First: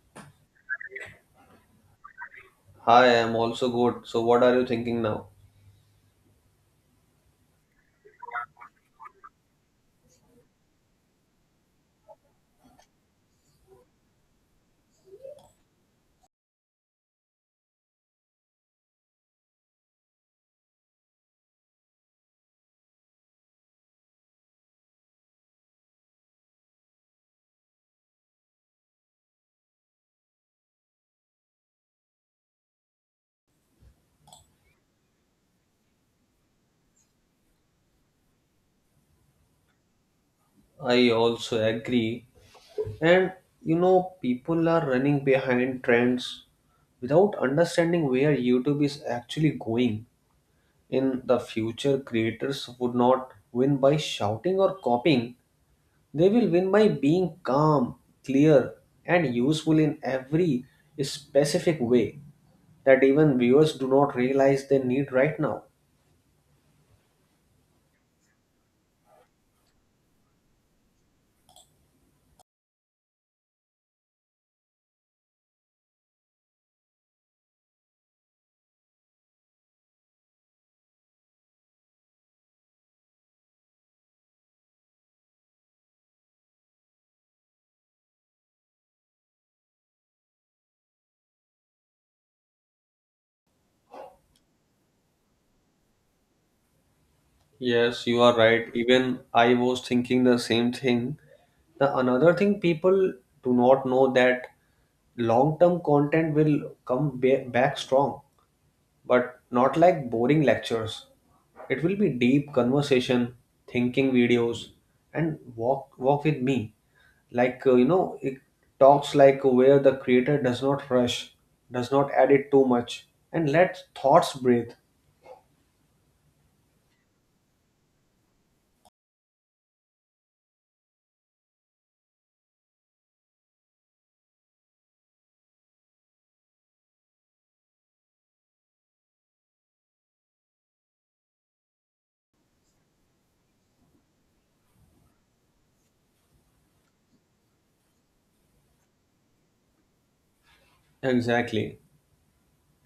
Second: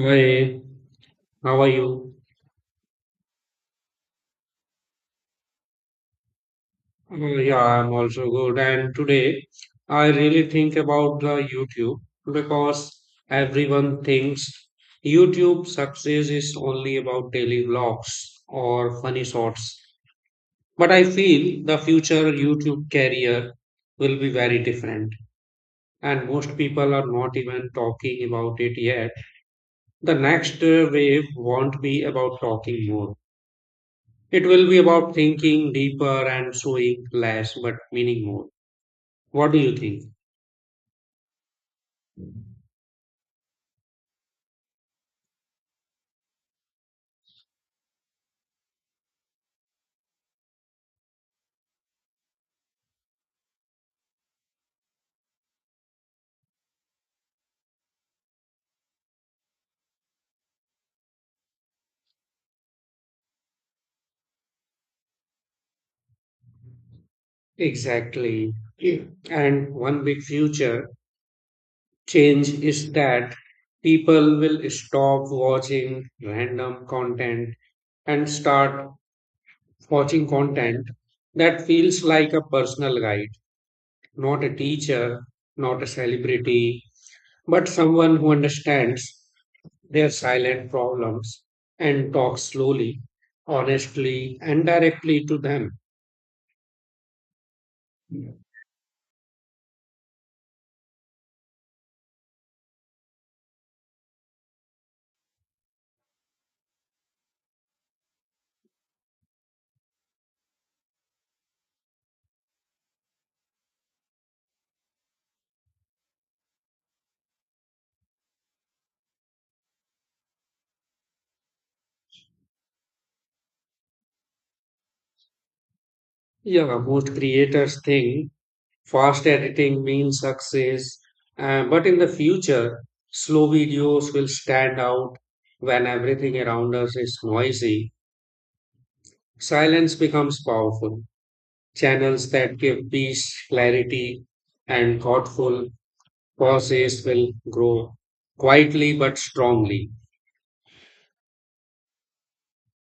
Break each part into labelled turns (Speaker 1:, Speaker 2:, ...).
Speaker 1: Hi, how are you?
Speaker 2: Hi, I am also good. So, what are you thinking now?
Speaker 1: Yeah, I'm also good. And today, I really think about the YouTube because everyone thinks YouTube success is only about daily vlogs or funny shorts. But I feel the future YouTube career will be very different. And most people are not even talking about it yet. The next wave won't be about talking more. It will be about thinking deeper and showing less but meaning more. What do you think?
Speaker 2: I also agree. And people are running behind trends without understanding where YouTube is actually going. In the future, creators would not win by shouting or copying, they will win by being calm, clear, and useful in every specific way that even viewers do not realize they need right now.
Speaker 1: Exactly. Yeah. And one big future change is that people will stop watching random content and start watching content that feels like a personal guide, not a teacher, not a celebrity, but someone who understands their silent problems and talk slowly, honestly, and directly to them.
Speaker 2: Yes, you are right. Even I was thinking the same thing. The another thing people do not know that long-term content will come back strong, but not like boring lectures. It will be deep conversation, thinking videos, and walk with me. Like it talks like where the creator does not rush, does not edit too much, and let thoughts breathe.
Speaker 1: Yeah, most creators think fast editing means success, but in the future, slow videos will stand out when everything around us is noisy. Silence becomes powerful. Channels that give peace, clarity, and thoughtful pauses will grow quietly but strongly.
Speaker 2: Exactly.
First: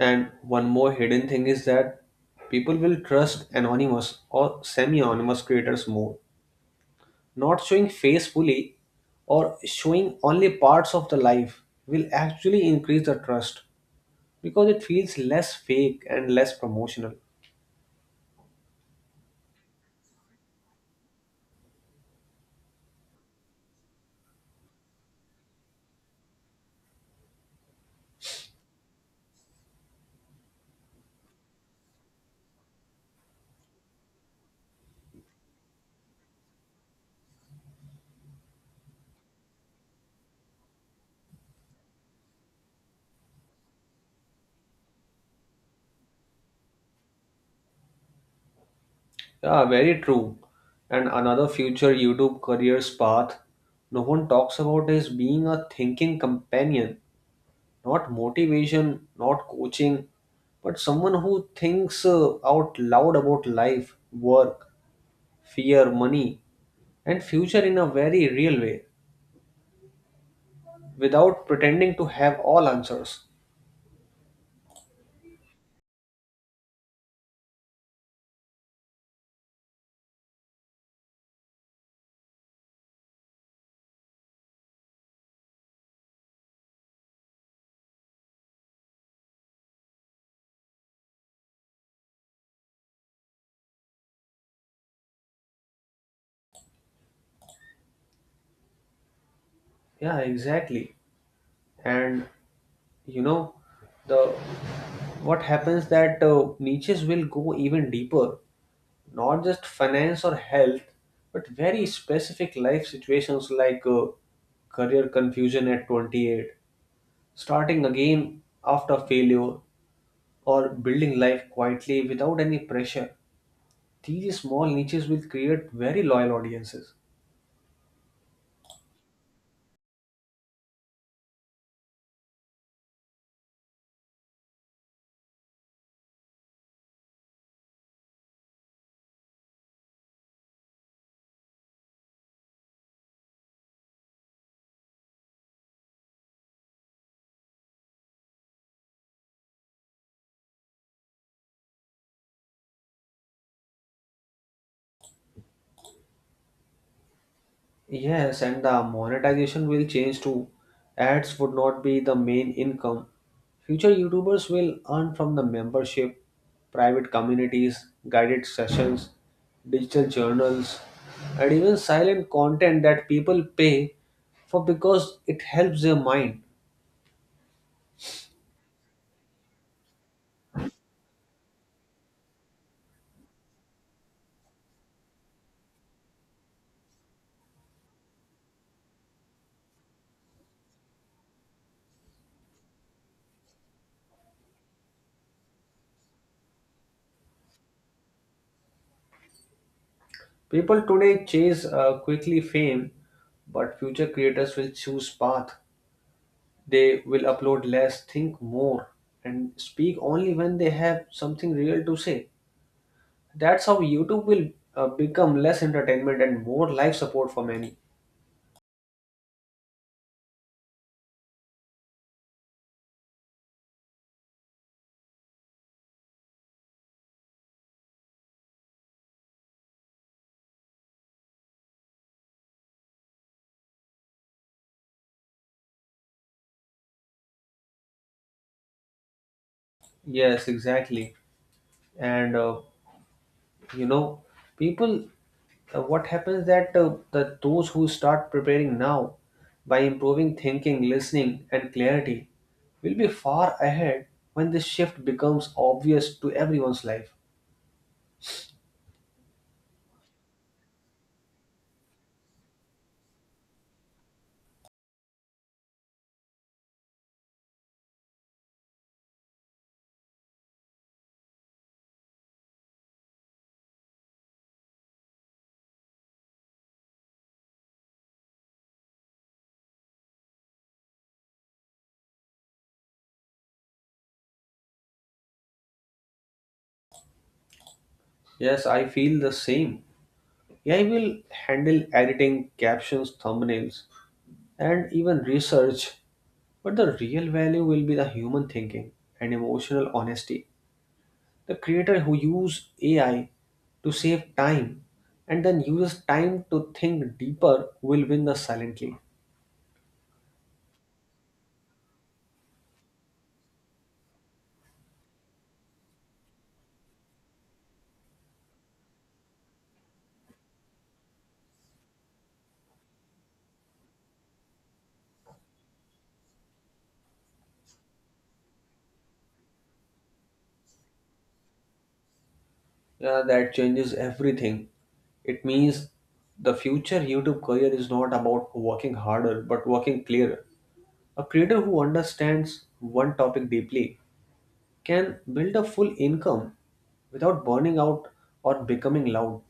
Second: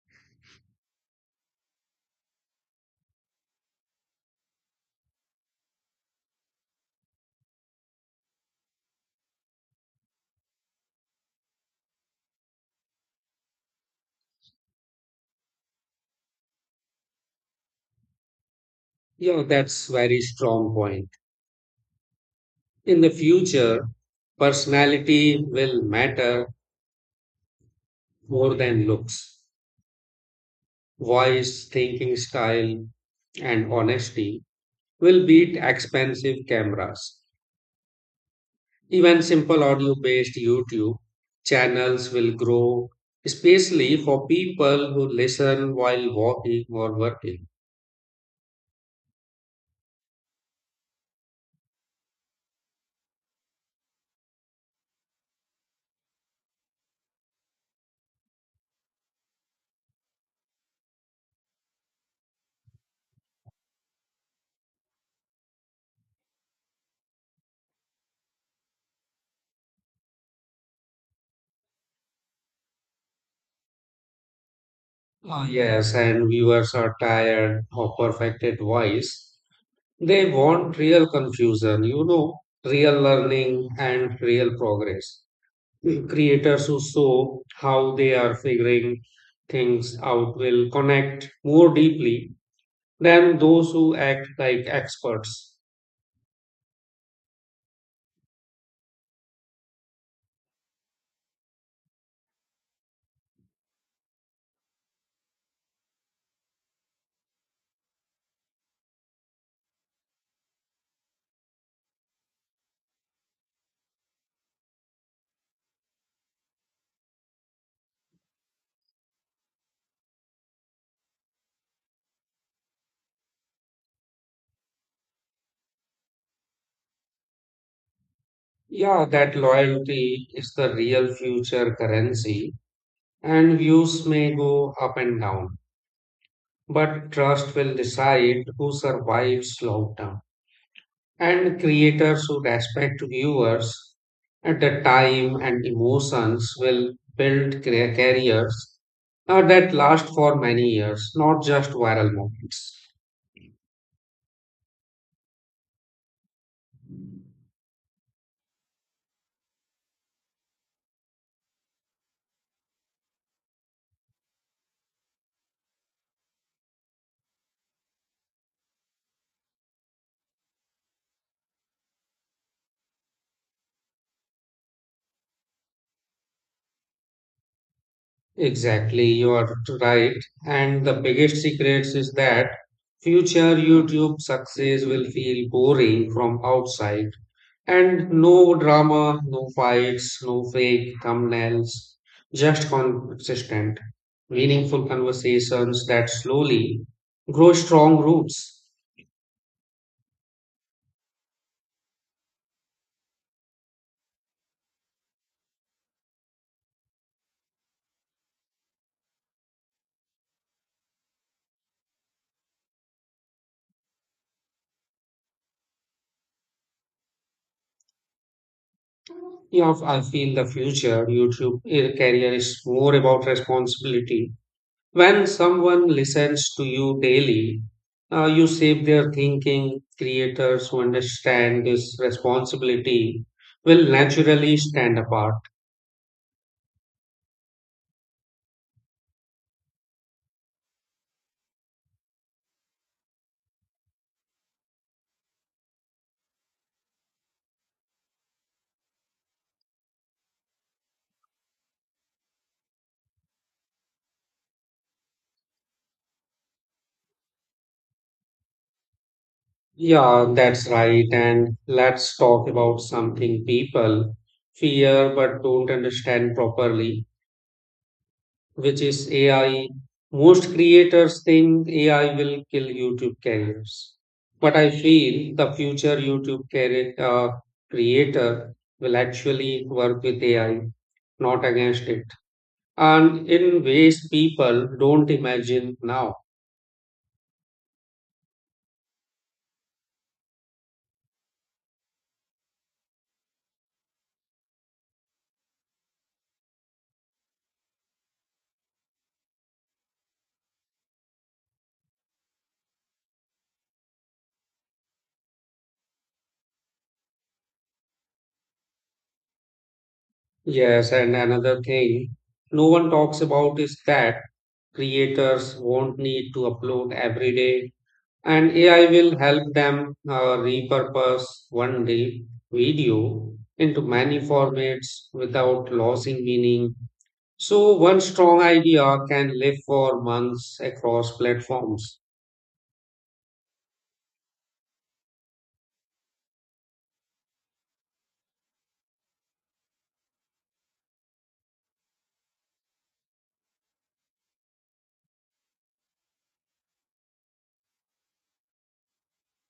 Speaker 2: And one more hidden thing is that people will trust anonymous or semi anonymous creators more. Not showing face fully or showing only parts of the life will actually increase the trust because it feels less fake and less promotional.
Speaker 1: Yeah, that's very strong point. In the future, personality will matter more than looks. Voice, thinking style, and honesty will beat expensive cameras. Even simple audio based YouTube channels will grow, especially for people who listen while walking or working.
Speaker 2: Yeah, very true. And another future YouTube careers path no one talks about is being a thinking companion not motivation, not coaching, but someone who thinks out loud about life, work, fear, money, and future in a very real way without pretending to have all answers.
Speaker 1: Ah yes, and viewers are tired of perfected voice. They want real confusion, real learning and real progress. Creators who show how they are figuring things out will connect more deeply than those who act like experts.
Speaker 2: Yeah, exactly. And you know, the what happens that niches will go even deeper, not just finance or health, but very specific life situations like career confusion at 28 starting again after failure or building life quietly without any pressure. These small niches will create very loyal audiences.
Speaker 1: Yeah, that loyalty is the real future currency, and views may go up and down, but trust will decide who survives long term. And creators should respect viewers at the time and emotions will build careers that last for many years, not just viral moments.
Speaker 2: Yes, and the monetization will change too. Ads would not be the main income. Future YouTubers will earn from the membership, private communities, guided sessions, digital journals, and even silent content that people pay for because it helps their mind.
Speaker 1: Exactly, you are right. And the biggest secrets is that future YouTube success will feel boring from outside. And no drama, no fights, no fake thumbnails, just consistent, meaningful conversations that slowly grow strong roots.
Speaker 2: People today chase quickly fame, but future creators will choose path. They will upload less, think more, and speak only when they have something real to say. That's how YouTube will become less entertainment and more life support for many.
Speaker 1: You know, I feel the future YouTube career is more about responsibility. When someone listens to you daily, you shape their thinking. Creators who understand this responsibility will naturally stand apart.
Speaker 2: Yes, exactly. And you know, people, what happens that that those who start preparing now by improving thinking, listening, and clarity will be far ahead when this shift becomes obvious to everyone's life.
Speaker 1: Yeah, that's right. And let's talk about something people fear but don't understand properly, which is AI. Most creators think AI will kill YouTube careers. But I feel the future YouTube career, creator will actually work with AI, not against it. And in ways people don't imagine now.
Speaker 2: Yes, I feel the same. AI will handle editing, captions, thumbnails, and even research, but the real value will be the human thinking and emotional honesty. The creator who use AI to save time and then uses time to think deeper will win the silently.
Speaker 1: Yes, and another thing no one talks about is that creators won't need to upload every day, and AI will help them repurpose one day video into many formats without losing meaning. So, one strong idea can live for months across platforms.
Speaker 2: That changes everything. It means the future YouTube career is not about working harder but working clearer. A creator who understands one topic deeply can build a full income without burning out or becoming loud.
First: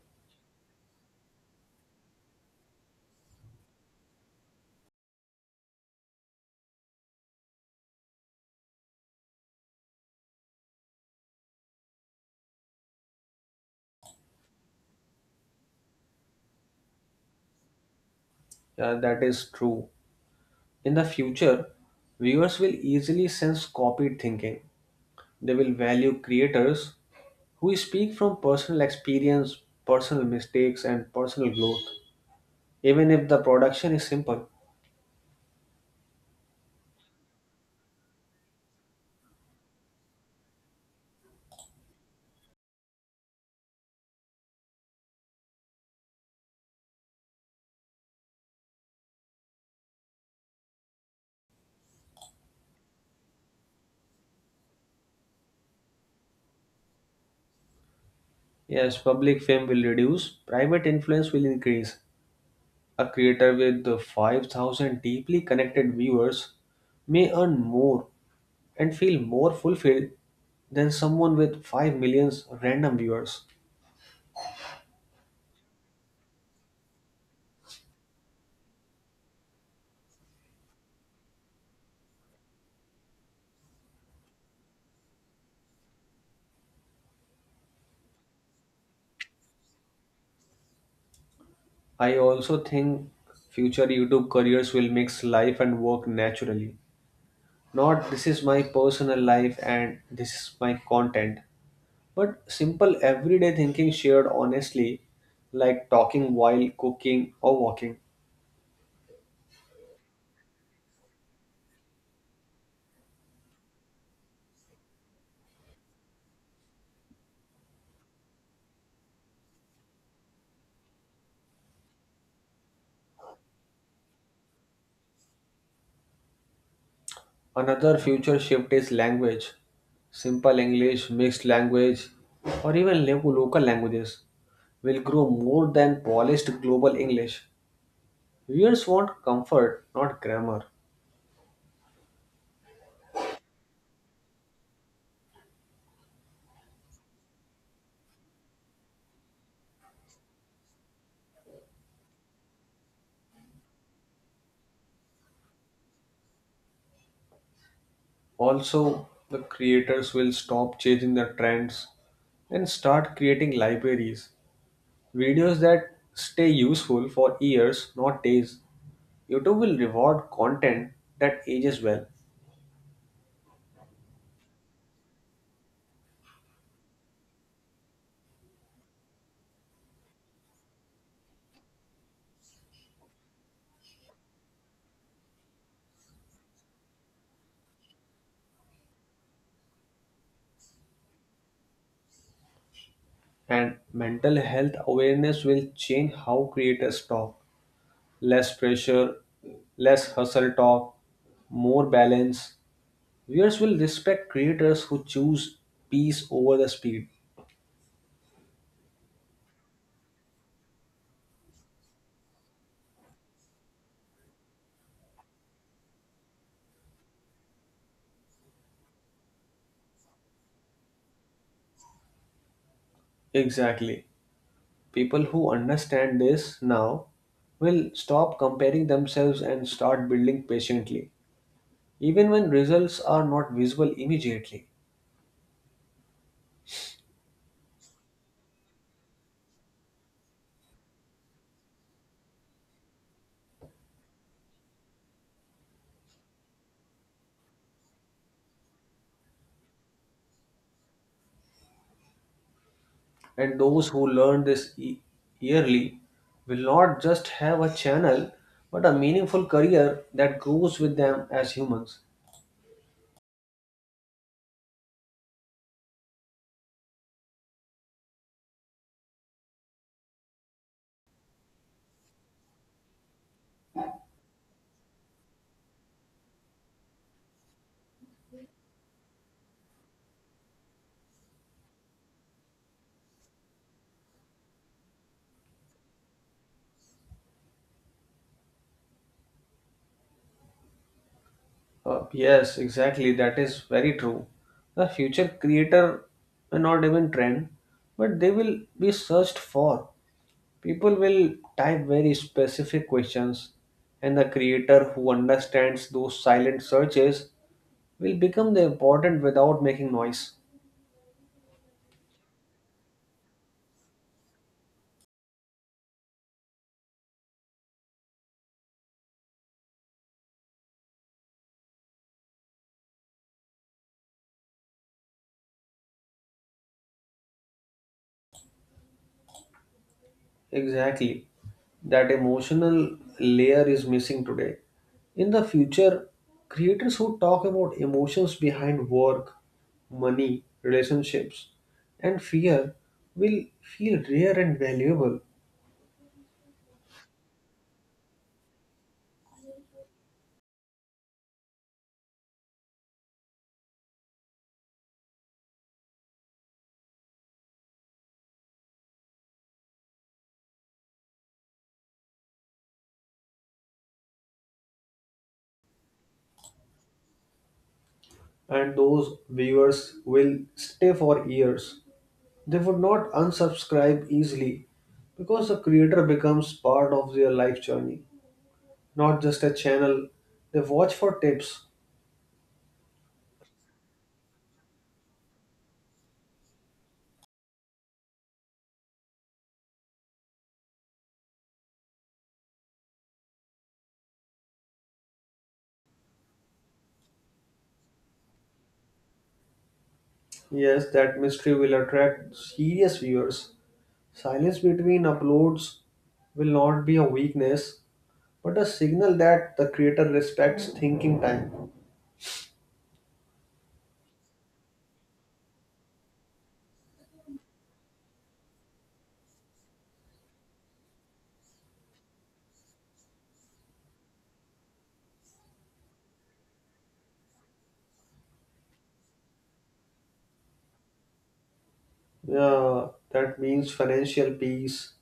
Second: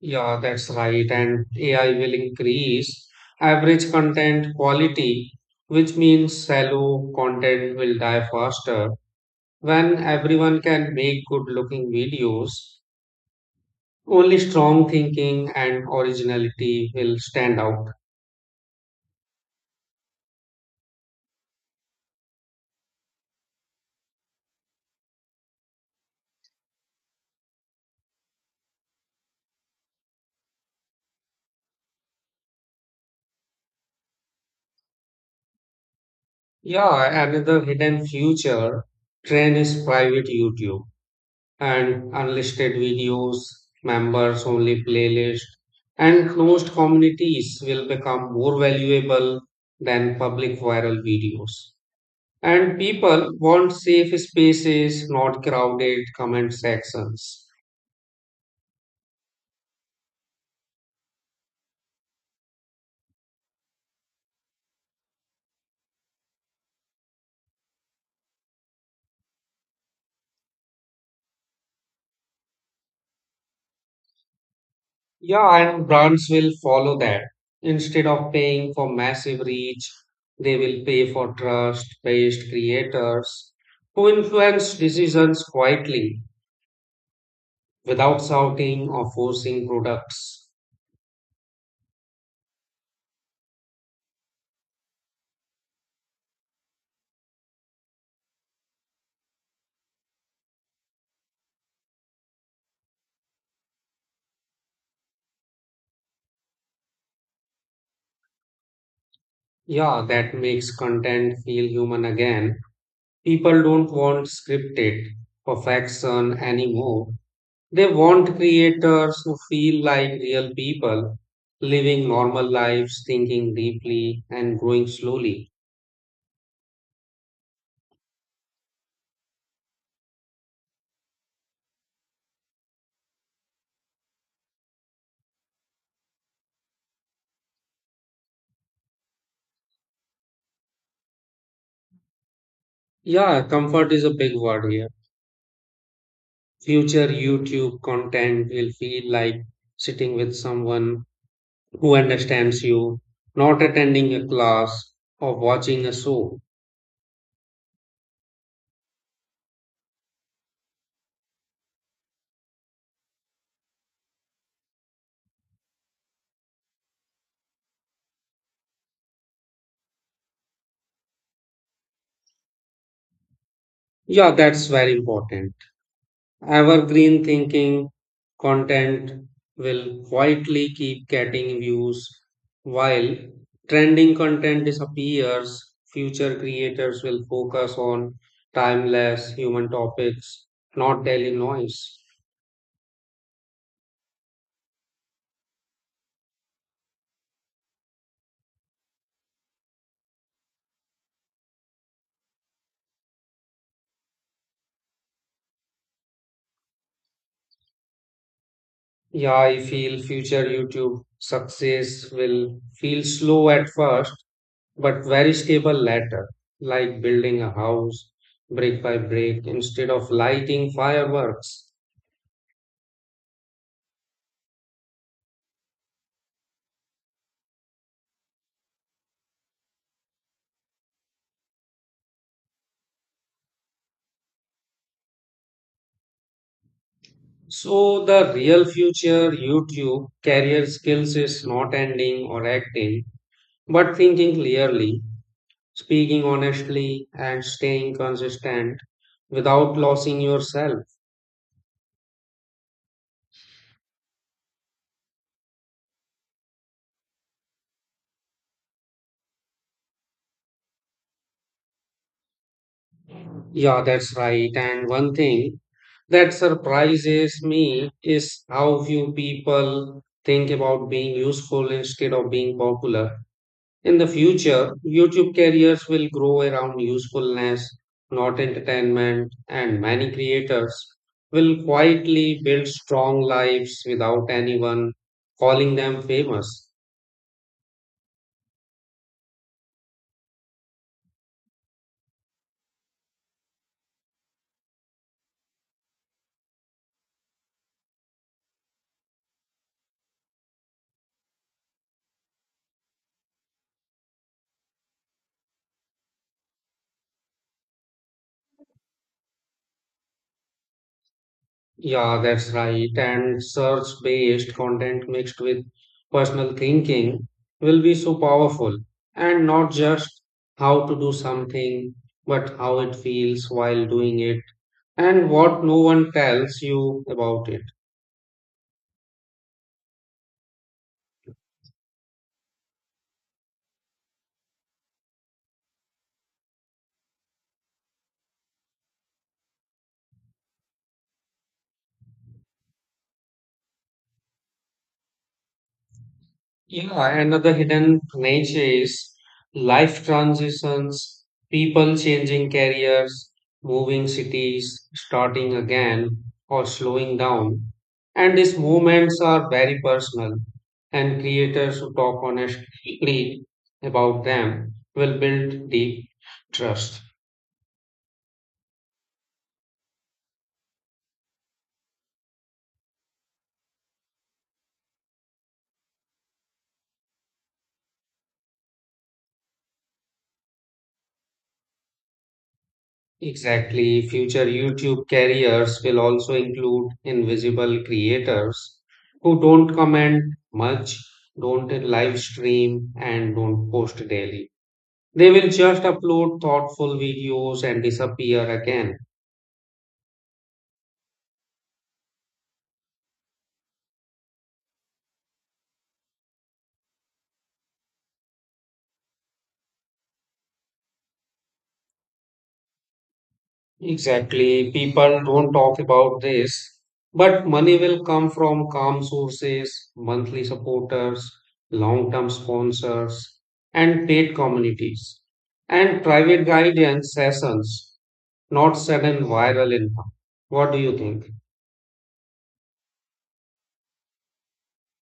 Speaker 1: Yeah, that's right. And AI will increase average content quality, which means shallow content will die faster. When everyone can make good looking videos, only strong thinking and originality will stand out.
Speaker 2: That is true. In the future, viewers will easily sense copied thinking. They will value creators who speak from personal experience, personal mistakes, and personal growth, even if the production is simple.
Speaker 1: Yeah, another hidden future trend is private YouTube. And unlisted videos, members only playlist, and closed communities will become more valuable than public viral videos. And people want safe spaces, not crowded comment sections.
Speaker 2: Yes, public fame will reduce, private influence will increase. A creator with the 5,000 deeply connected viewers may earn more and feel more fulfilled than someone with 5 million random viewers.
Speaker 1: Yeah, and brands will follow that. Instead of paying for massive reach, they will pay for trust based creators who influence decisions quietly without shouting or forcing products.
Speaker 2: I also think future YouTube careers will mix life and work naturally. Not this is my personal life and this is my content, but simple everyday thinking shared honestly, like talking while cooking or walking.
Speaker 1: Yeah, that makes content feel human again. People don't want scripted perfection anymore. They want creators who feel like real people, living normal lives, thinking deeply, and growing slowly.
Speaker 2: Another future shift is language. Simple English, mixed language, or even local languages will grow more than polished global English. Viewers want comfort, not grammar.
Speaker 1: Yeah, comfort is a big word here. Future YouTube content will feel like sitting with someone who understands you, not attending a class or watching a show.
Speaker 2: Also, the creators will stop chasing the trends and start creating libraries. Videos that stay useful for years, not days. YouTube will reward content that ages well,
Speaker 1: Yeah, that's very important. Evergreen thinking content will quietly keep getting views while trending content disappears. Future creators will focus on timeless human topics, not daily noise.
Speaker 2: and mental health awareness will change how creators talk. Less pressure, less hustle talk, more balance. Viewers will respect creators who choose peace over the speed.
Speaker 1: Yeah, I feel future YouTube success will feel slow at first, but very stable later, like building a house brick by brick instead of lighting fireworks.
Speaker 2: Exactly. People who understand this now will stop comparing themselves and start building patiently, even when results are not visible immediately.
Speaker 1: So the real future YouTube career skills is not ending or acting, but thinking clearly, speaking honestly, and staying consistent without losing yourself.
Speaker 2: And those who learn this yearly will not just have a channel but a meaningful career that grows with them as humans.
Speaker 1: Yeah, that's right. And one thing that surprises me is how few people think about being useful instead of being popular. In the future, YouTube careers will grow around usefulness, not entertainment, and many creators will quietly build strong lives without anyone calling them famous.
Speaker 2: Yes, exactly. That is very true. The future creator may not even trend, but they will be searched for. People will type very specific questions, and the creator who understands those silent searches will become the important without making noise.
Speaker 1: Yeah, that's right. And search based content mixed with personal thinking will be so powerful. And not just how to do something, but how it feels while doing it and what no one tells you about it.
Speaker 2: Exactly. That emotional layer is missing today. In the future, creators who talk about emotions behind work, money, relationships, and fear will feel rare and valuable,
Speaker 1: Yeah, another hidden nature is life transitions, people changing careers, moving cities, starting again, or slowing down. And these movements are very personal, and creators who talk honestly about them will build deep trust.
Speaker 2: and those viewers will stay for years. They would not unsubscribe easily because the creator becomes part of their life journey, not just a channel they watch for tips.
Speaker 1: Exactly. Future YouTube careers will also include invisible creators who don't comment much, don't live stream, and don't post daily. They will just upload thoughtful videos and disappear again.
Speaker 2: Yes, that mystery will attract serious viewers. Silence between uploads will not be a weakness, but a signal that the creator respects thinking time.
Speaker 1: Exactly. People don't talk about this, but money will come from calm sources, monthly supporters, long term sponsors, and paid communities, and private guidance sessions. Not sudden viral income. What do you think?
Speaker 2: Yeah, that means financial peace.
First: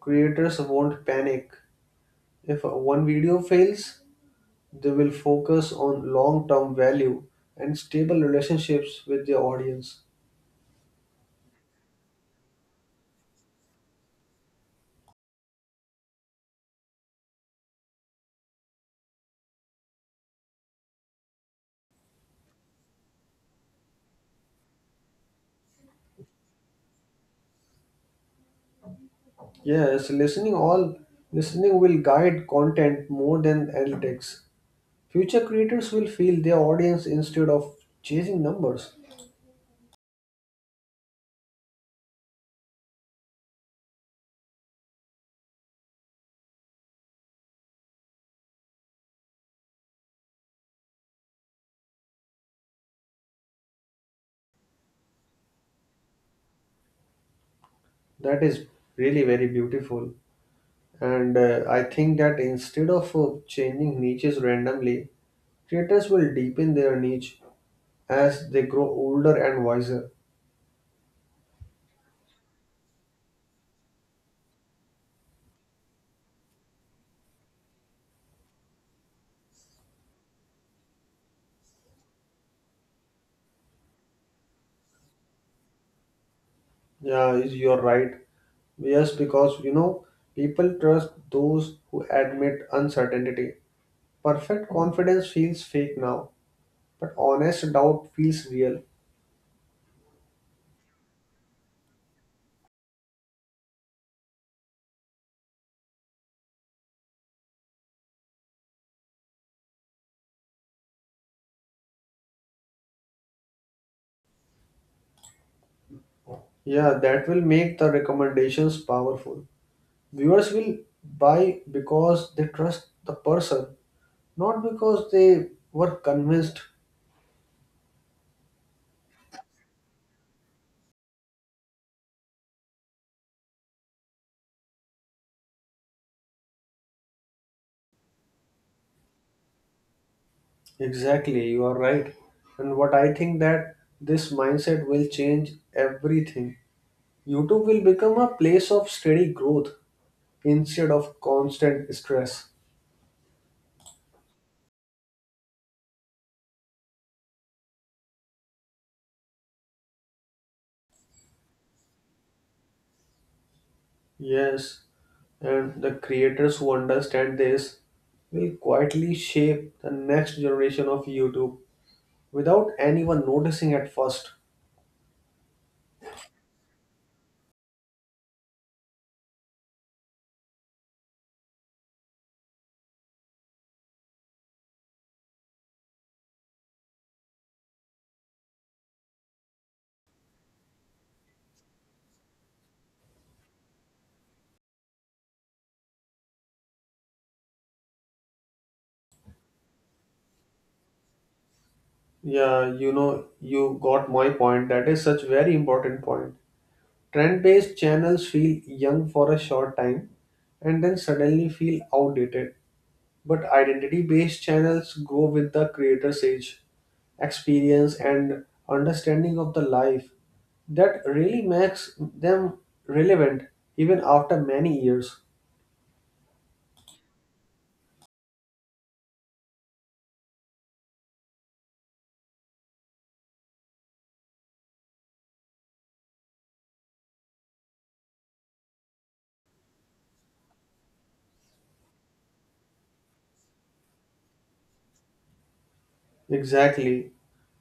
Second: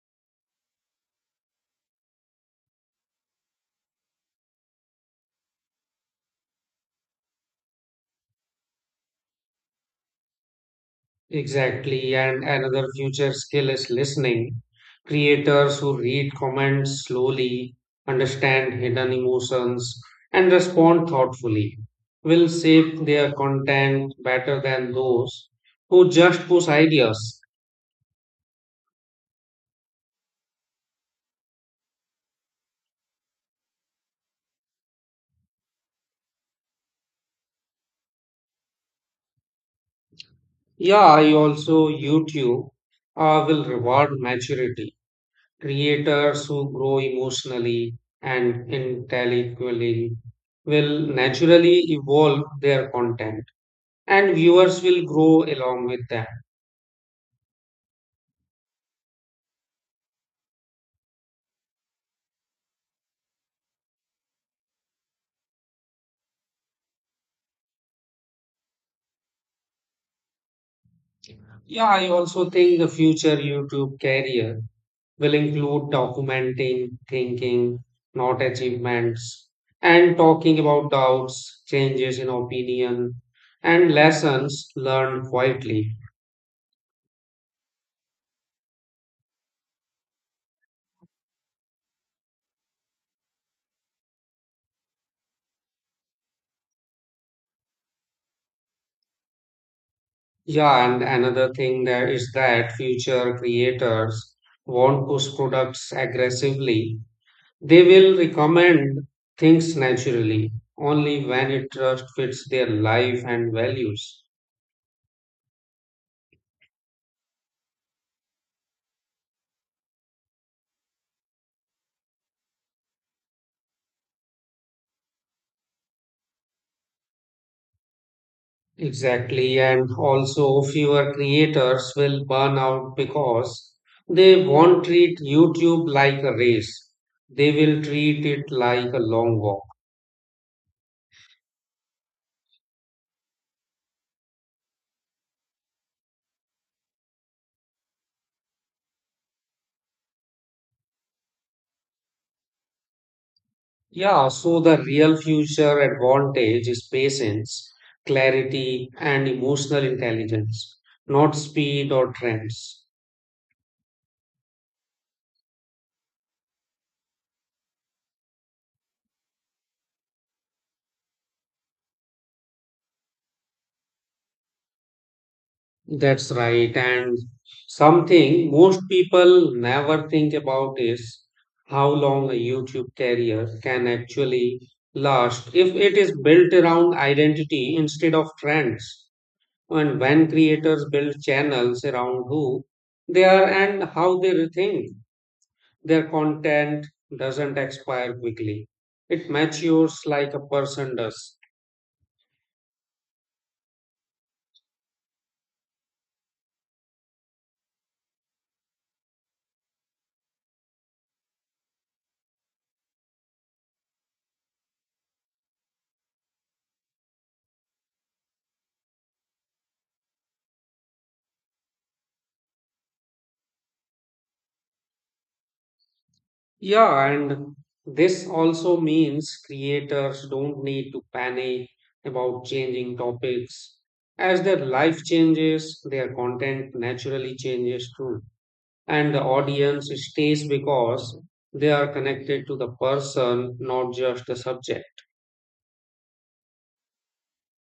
Speaker 2: Creators won't panic. If one video fails, they will focus on long term value and stable relationships with their audience.
Speaker 1: Exactly. And another future skill is listening. Creators who read comments slowly, understand hidden emotions, and respond thoughtfully will shape their content better than those who just push ideas.
Speaker 2: Yes, listening will guide content more than analytics. Future creators will feel their audience instead of chasing numbers.
Speaker 1: Yeah, I also YouTube will reward maturity. Creators who grow emotionally and intellectually will naturally evolve their content and viewers will grow along with them.
Speaker 2: That is really very beautiful. And I think that instead of changing niches randomly, creators will deepen their niche as they grow older and wiser.
Speaker 1: Yeah, I also think the future YouTube career will include documenting thinking, not achievements, and talking about doubts, changes in opinion, and lessons learned quietly.
Speaker 2: Yeah, you're right. Yes, because people trust those who admit uncertainty. Perfect confidence feels fake now, but honest doubt feels real.
Speaker 1: Yeah, and another thing there is that future creators won't push products aggressively. They will recommend things naturally, only when it just fits their life and values.
Speaker 2: Yeah, that will make the recommendations powerful. Viewers will buy because they trust the person, not because they were convinced.
Speaker 1: Exactly, and also fewer creators will burn out because they won't treat YouTube like a race. They will treat it like a long walk.
Speaker 2: Exactly, you are right. And what I think that this mindset will change everything. YouTube will become a place of steady growth instead of constant stress.
Speaker 1: Yeah, so the real future advantage is patience, clarity, and emotional intelligence, not speed or trends.
Speaker 2: Yes, and the creators who understand this will quietly shape the next generation of YouTube without anyone noticing at first.
Speaker 1: That's right. And something most people never think about is how long a YouTube career can actually last if it is built around identity instead of trends. And when creators build channels around who they are and how they think, their content doesn't expire quickly. It matures like a person does.
Speaker 2: Yeah, you got my point. That is such very important point. Trend-based channels feel young for a short time and then suddenly feel outdated. But identity-based channels grow with the creator's age, experience, and understanding of the life. That really makes them relevant even after many years.
Speaker 1: Yeah, and this also means creators don't need to panic about changing topics. As their life changes, their content naturally changes too. And the audience stays because they are connected to the person, not just the subject.
Speaker 2: Exactly.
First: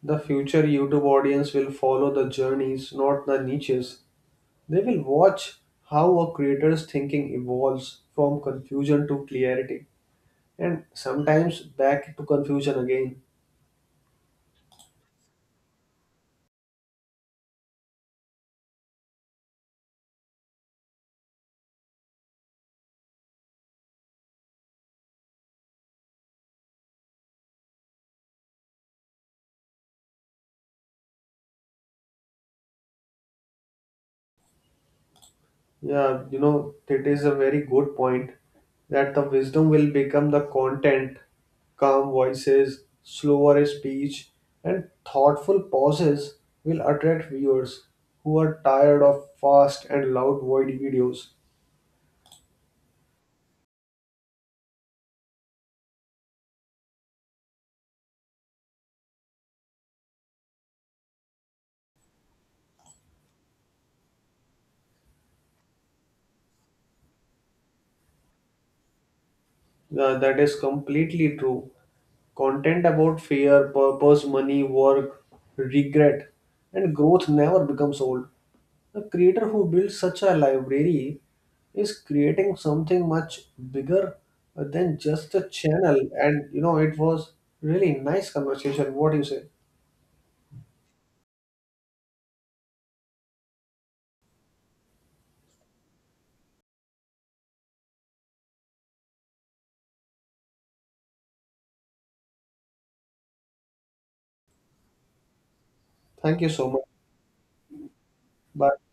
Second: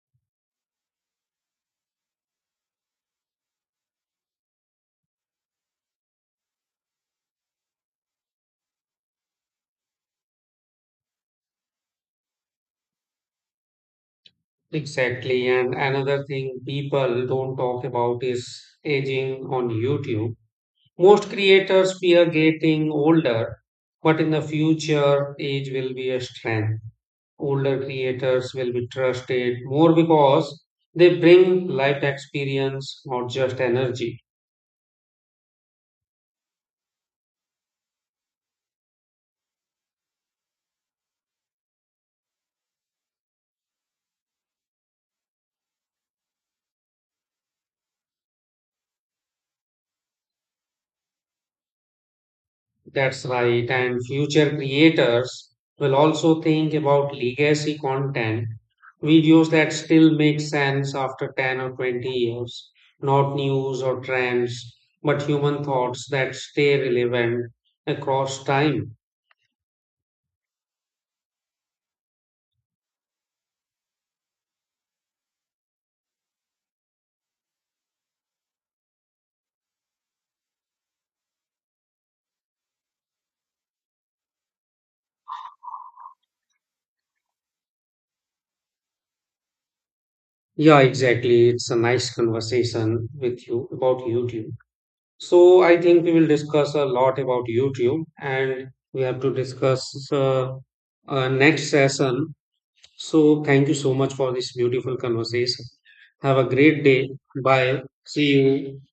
Speaker 2: The future YouTube audience will follow the journeys, not the niches. They will watch how a creator's thinking evolves from confusion to clarity and sometimes back to confusion again.
Speaker 1: Exactly. And another thing people don't talk about is aging on YouTube. Most creators fear getting older, but in the future, age will be a strength. Older creators will be trusted more because they bring life experience, not just energy.
Speaker 2: Yeah, it is a very good point that the wisdom will become the content, calm voices, slower speech, and thoughtful pauses will attract viewers who are tired of fast and loud void videos.
Speaker 1: That's right. And future creators will also think about legacy content, videos that still make sense after 10 or 20 years, not news or trends, but human thoughts that stay relevant across time.
Speaker 2: Yeah, that is completely true. Content about fear, purpose, money, work, regret, and growth never becomes old. The creator who builds such a library is creating something much bigger than just a channel. And it was really nice conversation. What do you say?
Speaker 1: Yeah, exactly. It's a nice conversation with you about YouTube. So I think we will discuss a lot about YouTube and we have to discuss next session. So thank you so much for this beautiful conversation. Have
Speaker 2: Thank
Speaker 1: a
Speaker 2: you so much.
Speaker 1: great day. Bye. See you.
Speaker 2: Bye.